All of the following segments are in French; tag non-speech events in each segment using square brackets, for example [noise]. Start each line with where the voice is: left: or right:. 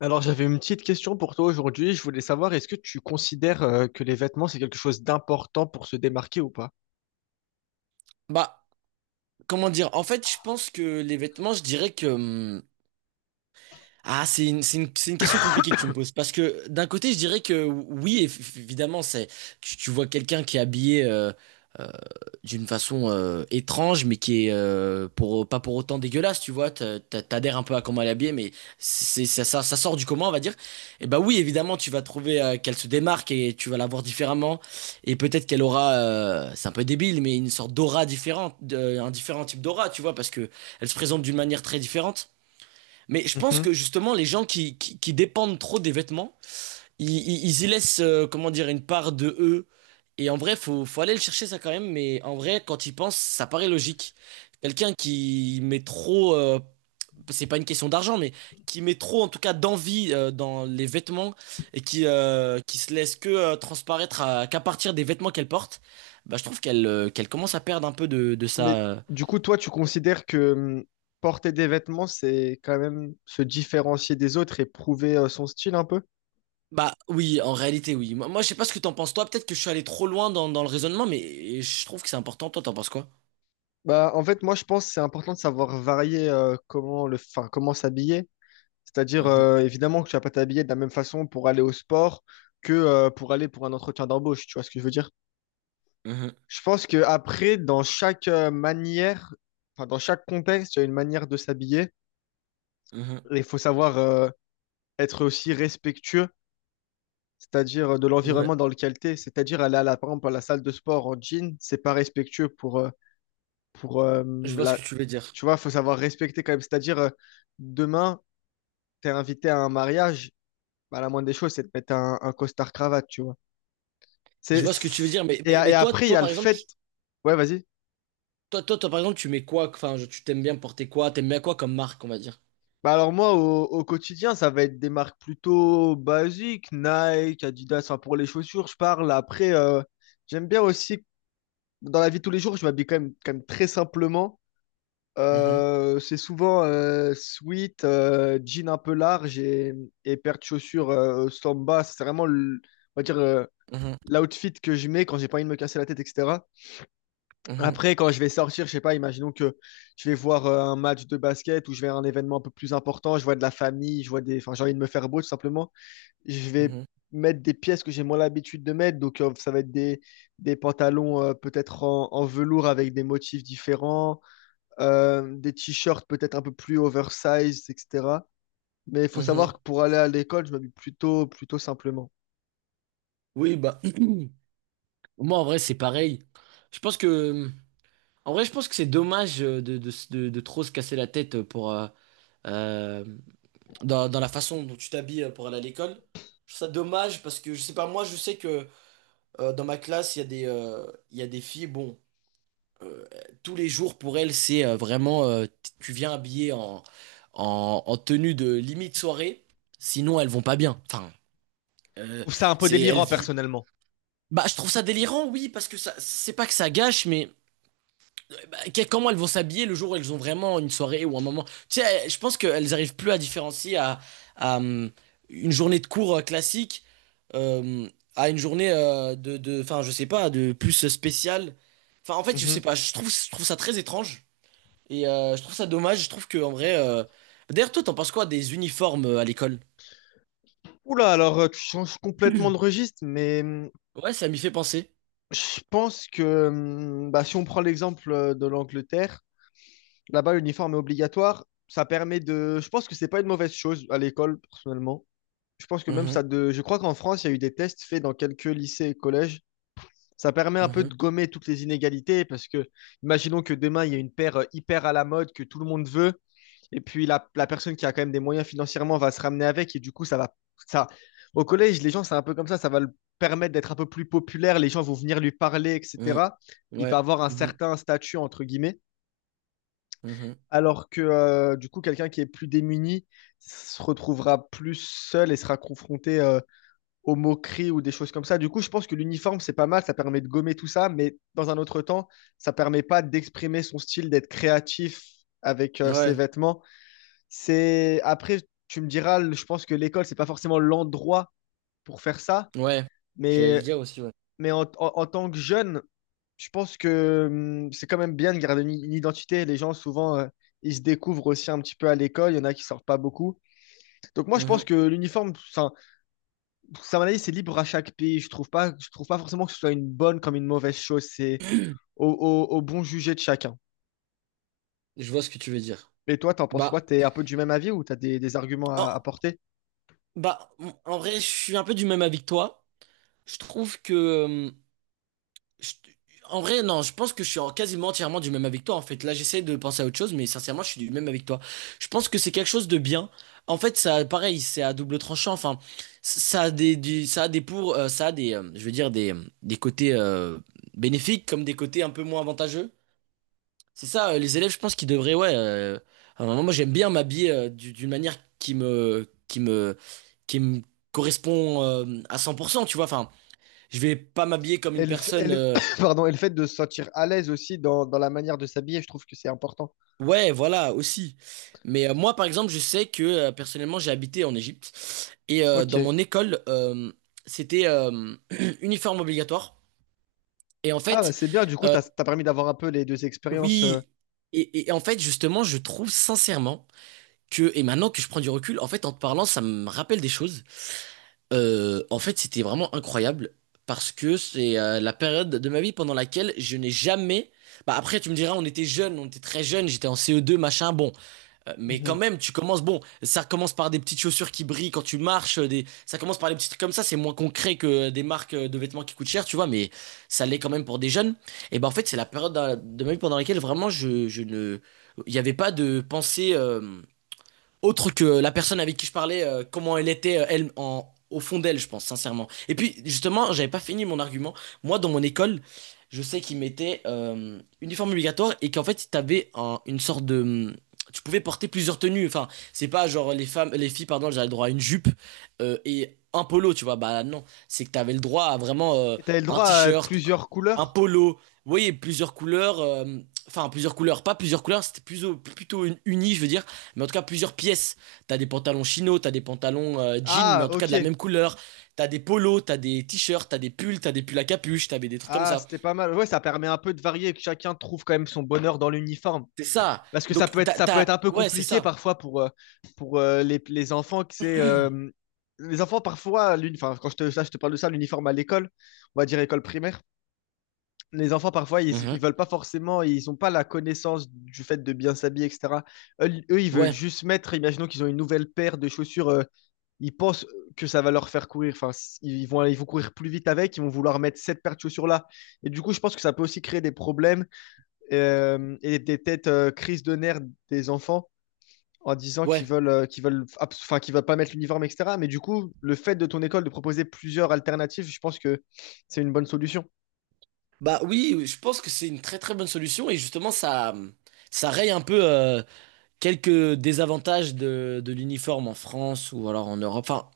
left: Alors, j'avais une petite question pour toi aujourd'hui. Je voulais savoir, est-ce que tu considères que les vêtements, c'est quelque chose d'important pour se démarquer ou pas?
right: Bah, comment dire? En fait, je pense que les vêtements, je dirais que, c'est une question compliquée que tu me poses. Parce que d'un côté, je dirais que oui, évidemment, c'est, tu vois quelqu'un qui est habillé euh, d'une façon étrange, mais qui est pas pour autant dégueulasse, tu vois. T'adhères un peu à comment elle est habillée, mais ça sort du commun, on va dire. Et bah oui, évidemment, tu vas trouver qu'elle se démarque et tu vas la voir différemment. Et peut-être qu'elle aura, c'est un peu débile, mais une sorte d'aura différente, un différent type d'aura, tu vois, parce que elle se présente d'une manière très différente. Mais je pense
left: Mhm.
right: que justement, les gens qui dépendent trop des vêtements, ils y laissent, comment dire, une part de eux. Et en vrai, faut aller le chercher ça quand même. Mais en vrai, quand ils pensent, ça paraît logique. Quelqu'un qui met trop, c'est pas une question d'argent, mais qui met trop en tout cas d'envie dans les vêtements et qui se laisse que transparaître qu'à partir des vêtements qu'elle porte, bah, je trouve qu'elle qu'elle commence à perdre un peu de sa,
left: Mais du coup, toi, tu considères que porter des vêtements, c'est quand même se différencier des autres et prouver son style un peu?
right: Bah oui, en réalité oui. Moi, je sais pas ce que t'en penses toi, peut-être que je suis allé trop loin dans le raisonnement, mais je trouve que c'est important. Toi, t'en penses quoi?
left: Bah, en fait, moi, je pense que c'est important de savoir varier comment comment s'habiller. C'est-à-dire,
right: Mhm,
left: évidemment, que tu vas pas t'habiller de la même façon pour aller au sport que pour aller pour un entretien d'embauche. Tu vois ce que je veux dire?
right: mhm,
left: Je pense que après, dans chaque manière, enfin, dans chaque contexte, il y a une manière de s'habiller.
right: mhm.
left: Et il faut savoir être aussi respectueux, c'est-à-dire de
right: Ouais,
left: l'environnement dans lequel tu es. C'est-à-dire aller à la, par exemple, à la salle de sport en jean, c'est pas respectueux pour
right: je vois ce
left: la...
right: que tu veux dire.
left: Tu vois, il faut savoir respecter quand même. C'est-à-dire, demain, tu es invité à un mariage, bah, la moindre des choses, c'est de mettre un costard-cravate, tu vois.
right: Je
left: C'est...
right: vois ce que tu veux
left: c'est-
right: dire, mais,
left: Et,
right: mais,
left: et
right: mais toi,
left: après, il y a le
right: par exemple,
left: fait... Ouais, vas-y.
right: toi, par exemple, tu mets quoi? Enfin, tu t'aimes bien porter quoi? T'aimes bien quoi comme marque, on va dire?
left: Bah alors moi, au quotidien, ça va être des marques plutôt basiques, Nike, Adidas, enfin pour les chaussures, je parle. Après, j'aime bien aussi, dans la vie de tous les jours, je m'habille quand même très simplement.
right: Mhm,
left: C'est souvent sweat, jean un peu large et paire de chaussures samba. On va dire,
right: mhm,
left: l'outfit que je mets quand j'ai pas envie de me casser la tête, etc.
right: mhm,
left: Après, quand je vais sortir, je sais pas, imaginons que je vais voir un match de basket ou je vais à un événement un peu plus important, je vois de la famille, je vois des, enfin, j'ai envie de me faire beau tout simplement. Je vais
right: mhm,
left: mettre des pièces que j'ai moins l'habitude de mettre, donc ça va être des pantalons peut-être en, en velours avec des motifs différents, des t-shirts peut-être un peu plus oversize, etc. Mais il faut savoir que
right: mhm.
left: pour aller à l'école, je m'habille plutôt, plutôt simplement.
right: Oui, bah [clears throat] moi en vrai c'est pareil. Je pense que en vrai je pense que c'est dommage de trop se casser la tête pour euh, dans la façon dont tu t'habilles pour aller à l'école. Je trouve ça dommage parce que je sais pas, moi je sais que dans ma classe, il y a des, il y a des filles, bon, euh, tous les jours pour elles, c'est vraiment, tu viens habillé en, en tenue de limite soirée, sinon elles vont pas bien. Enfin,
left: Je
right: euh,
left: trouve ça un peu
right: c'est, elles
left: délirant
right: vi-
left: personnellement.
right: Bah, je trouve ça délirant, oui, parce que ça, c'est pas que ça gâche, mais. Comment elles vont s'habiller le jour où elles ont vraiment une soirée ou un moment. Tu sais, je pense qu'elles arrivent plus à différencier à, hum, une journée de cours classique euh, à une journée de, enfin, je sais pas, de plus spéciale. Enfin, en fait, je sais
left: Mhm.
right: pas, je trouve ça très étrange et je trouve ça dommage. Je trouve que en vrai, d'ailleurs, toi, t'en penses quoi des uniformes à l'école?
left: Oula, alors tu changes complètement de registre, mais
right: Ouais, ça m'y fait penser.
left: je pense que bah, si on prend l'exemple de l'Angleterre, là-bas l'uniforme est obligatoire, ça permet de... Je pense que c'est pas une mauvaise chose à l'école, personnellement. Je pense que même
right: Mhm,
left: ça de... Je crois qu'en France, il y a eu des tests faits dans quelques lycées et collèges. Ça permet un peu
right: mhm,
left: de gommer toutes les inégalités parce que, imaginons que demain, il y a une paire hyper à la mode que tout le monde veut, et puis la personne qui a quand même des moyens financièrement va se ramener avec, et du coup, ça va. Ça... Au collège, les gens, c'est un peu comme ça va le permettre d'être un peu plus populaire, les gens vont venir lui parler,
right: mhm.
left: etc. Il
right: Ouais,
left: va avoir un
right: mhm,
left: certain statut, entre guillemets,
right: mhm.
left: alors que, du coup, quelqu'un qui est plus démuni se retrouvera plus seul et sera confronté aux moqueries ou des choses comme ça. Du coup, je pense que l'uniforme, c'est pas mal, ça permet de gommer tout ça, mais dans un autre temps, ça permet pas d'exprimer son style, d'être créatif avec ses
right: Ouais,
left: vêtements. C'est après, tu me diras, le- je pense que l'école, c'est pas forcément l'endroit pour faire ça,
right: ouais. J'allais le
left: mais,
right: dire aussi, ouais.
left: mais en tant que jeune, je pense que c'est quand même bien de garder une identité. Les gens, souvent, ils se découvrent aussi un petit peu à l'école, il y en a qui sortent pas beaucoup. Donc moi, je pense
right: Mhm.
left: que l'uniforme, c'est ça, à mon avis, c'est libre à chaque pays. Je trouve pas forcément que ce soit une bonne comme une mauvaise chose. C'est
right: [clears throat]
left: au bon jugé de chacun.
right: Je vois ce que tu veux dire.
left: Et toi, t'en penses quoi?
right: Bah,
left: T'es un peu du même avis ou t'as des arguments
right: en,
left: à apporter?
right: Bah, en vrai, je suis un peu du même avec toi. Je trouve que, je- en vrai, non, je pense que je suis quasiment entièrement du même avec toi. En fait, là, j'essaie de penser à autre chose, mais sincèrement, je suis du même avec toi. Je pense que c'est quelque chose de bien. En fait, ça, pareil, c'est à double tranchant. Enfin, ça a des pour, ça a des, je veux dire des côtés bénéfiques comme des côtés un peu moins avantageux. C'est ça, les élèves, je pense qu'ils devraient, ouais. À un moment, moi, j'aime bien m'habiller d'une manière qui me correspond à 100%, tu vois. Enfin, je vais pas m'habiller comme
left: Et
right: une
left: le, f- et
right: personne.
left: le- [coughs] pardon, et le fait de se sentir à l'aise aussi dans, dans la manière de s'habiller, je trouve que c'est important.
right: Ouais, voilà, aussi. Mais moi, par exemple, je sais que personnellement, j'ai habité en Égypte et dans
left: Ok.
right: mon école, c'était [clears throat] uniforme obligatoire. Et en
left: Ah, bah,
right: fait,
left: c'est bien. Du coup,
right: euh,
left: t'as, t'as permis d'avoir un peu les deux expériences.
right: oui. Et en fait, justement, je trouve sincèrement que, et maintenant que je prends du recul, en fait, en te parlant, ça me rappelle des choses. En fait, c'était vraiment incroyable parce que c'est la période de ma vie pendant laquelle je n'ai jamais. Bah après, tu me diras, on était jeunes, on était très jeunes, j'étais en CE2, machin, bon. Mais quand
left: Mhm.
right: même, tu commences, bon, ça commence par des petites chaussures qui brillent quand tu marches, ça commence par des petits trucs comme ça, c'est moins concret que des marques de vêtements qui coûtent cher, tu vois, mais ça l'est quand même pour des jeunes. Et ben en fait, c'est la période de ma vie pendant laquelle vraiment je ne. Il n'y avait pas de pensée. Autre que la personne avec qui je parlais, comment elle était, elle, au fond d'elle, je pense, sincèrement. Et puis, justement, j'avais pas fini mon argument. Moi, dans mon école, je sais qu'ils mettaient uniforme obligatoire et qu'en fait, une sorte de. Tu pouvais porter plusieurs tenues. Enfin, c'est pas genre les femmes, les filles, pardon, j'avais le droit à une jupe et un polo, tu vois. Bah non, c'est que t'avais le droit à vraiment
left: Et t'avais le
right: un
left: droit à
right: t-shirt,
left: plusieurs
right: un
left: couleurs?
right: polo. Vous voyez, plusieurs couleurs. Enfin, plusieurs couleurs, pas plusieurs couleurs, c'était plutôt uni, je veux dire. Mais en tout cas, plusieurs pièces. T'as des pantalons chino, t'as des pantalons jeans, mais
left: Ah,
right: en tout cas de la
left: ok.
right: même couleur. T'as des polos, t'as des t-shirts, t'as des pulls à capuche, t'avais des trucs comme
left: Ah,
right: ça.
left: c'était pas mal. Ouais, ça permet un peu de varier et que chacun trouve quand même son bonheur dans l'uniforme.
right: C'est ça.
left: Parce que ça peut être un peu
right: Ouais, c'est
left: compliqué
right: ça.
left: parfois pour les enfants que c'est. Les enfants, parfois, enfin, quand je te, ça, je te parle de ça, l'uniforme à l'école, on va dire école primaire, les enfants, parfois, ils
right: Mhm.
left: veulent pas forcément, ils n'ont pas la connaissance du fait de bien s'habiller, etc. Eux, ils veulent
right: Ouais,
left: juste mettre, imaginons qu'ils ont une nouvelle paire de chaussures ils pensent que ça va leur faire courir. Enfin, ils vont courir plus vite avec, ils vont vouloir mettre cette paire de chaussures là. Et du coup, je pense que ça peut aussi créer des problèmes et des têtes crises de nerfs des enfants en disant
right: ouais.
left: qu'ils veulent, enfin, qu'ils veulent pas mettre l'uniforme, etc. Mais du coup, le fait de ton école de proposer plusieurs alternatives, je pense que c'est une bonne solution.
right: Bah oui, oui, je pense que c'est une très très bonne solution et justement, ça raye un peu quelques désavantages de l'uniforme en France ou alors en Europe. Enfin,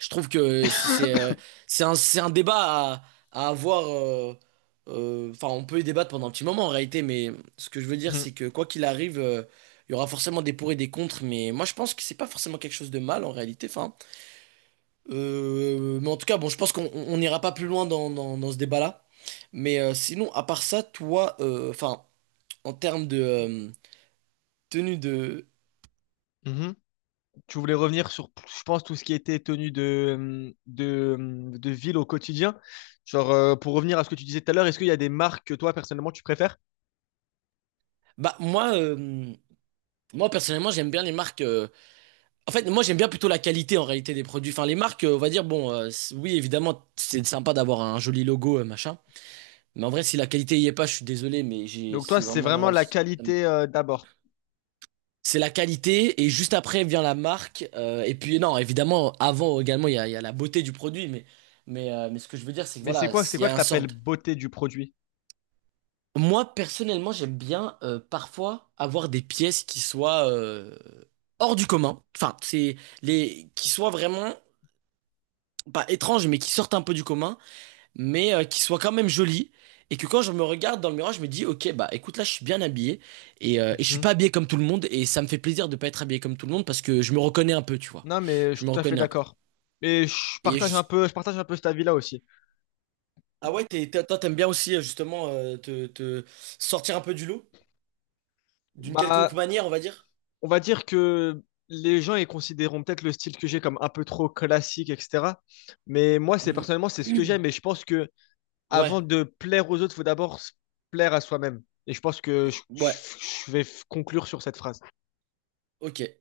right: je trouve que c'est un débat à avoir. Enfin, on peut y débattre pendant un petit moment en réalité, mais ce que je veux dire,
left: Mhm,
right: c'est que quoi qu'il arrive, il y aura forcément des pour et des contre. Mais moi, je pense que c'est pas forcément quelque chose de mal en réalité. Enfin, mais en tout cas, bon, je pense on n'ira pas plus loin dans ce débat-là. Mais sinon, à part ça, toi, enfin, en termes de tenue de.
left: mhm. Tu voulais revenir sur, je pense, tout ce qui était tenue de ville au quotidien. Genre, pour revenir à ce que tu disais tout à l'heure, est-ce qu'il y a des marques que toi, personnellement, tu préfères?
right: Bah, moi, moi personnellement, j'aime bien les marques. En fait, moi, j'aime bien plutôt la qualité en réalité des produits. Enfin, les marques, on va dire, bon, oui, évidemment, c'est sympa d'avoir un joli logo, machin. Mais en vrai, si la qualité y est pas, je suis désolé, mais j'ai,
left: Donc toi,
right: c'est
left: c'est vraiment
right: vraiment.
left: la qualité d'abord.
right: C'est la qualité, et juste après vient la marque. Et puis, non, évidemment, avant également, il y a la beauté du produit. Mais ce que je veux dire, c'est que
left: Mais
right: voilà,
left: c'est
right: il y
left: quoi
right: a
left: que
right: un
left: tu
right: sort
left: appelles
right: de-
left: beauté du produit?
right: Moi, personnellement, j'aime bien parfois avoir des pièces qui soient hors du commun. Enfin, c'est les qui soient vraiment pas étranges, mais qui sortent un peu du commun. Mais qui soit quand même jolie. Et que quand je me regarde dans le miroir, je me dis, ok, bah écoute, là, je suis bien habillé. Et je suis
left: Mhm.
right: pas habillé comme tout le monde. Et ça me fait plaisir de pas être habillé comme tout le monde parce que je me reconnais un peu, tu vois.
left: Non, mais je
right: Je me
left: suis tout à fait
right: reconnais un peu.
left: d'accord. Et
right: Et juste...
left: je partage un peu cet avis-là aussi.
right: Toi, t'aimes bien aussi, justement, te sortir un peu du lot, d'une quelconque
left: Bah,
right: manière, on va dire.
left: on va dire que les gens ils considéreront peut-être le style que j'ai comme un peu trop classique, etc. Mais moi, c'est
right: Mhm.
left: personnellement, c'est ce que
right: [clears throat]
left: j'aime. Et je pense que
right: Ouais,
left: avant de plaire aux autres, faut d'abord se plaire à soi-même. Et je pense que
right: ouais,
left: je vais conclure sur cette phrase.
right: ok.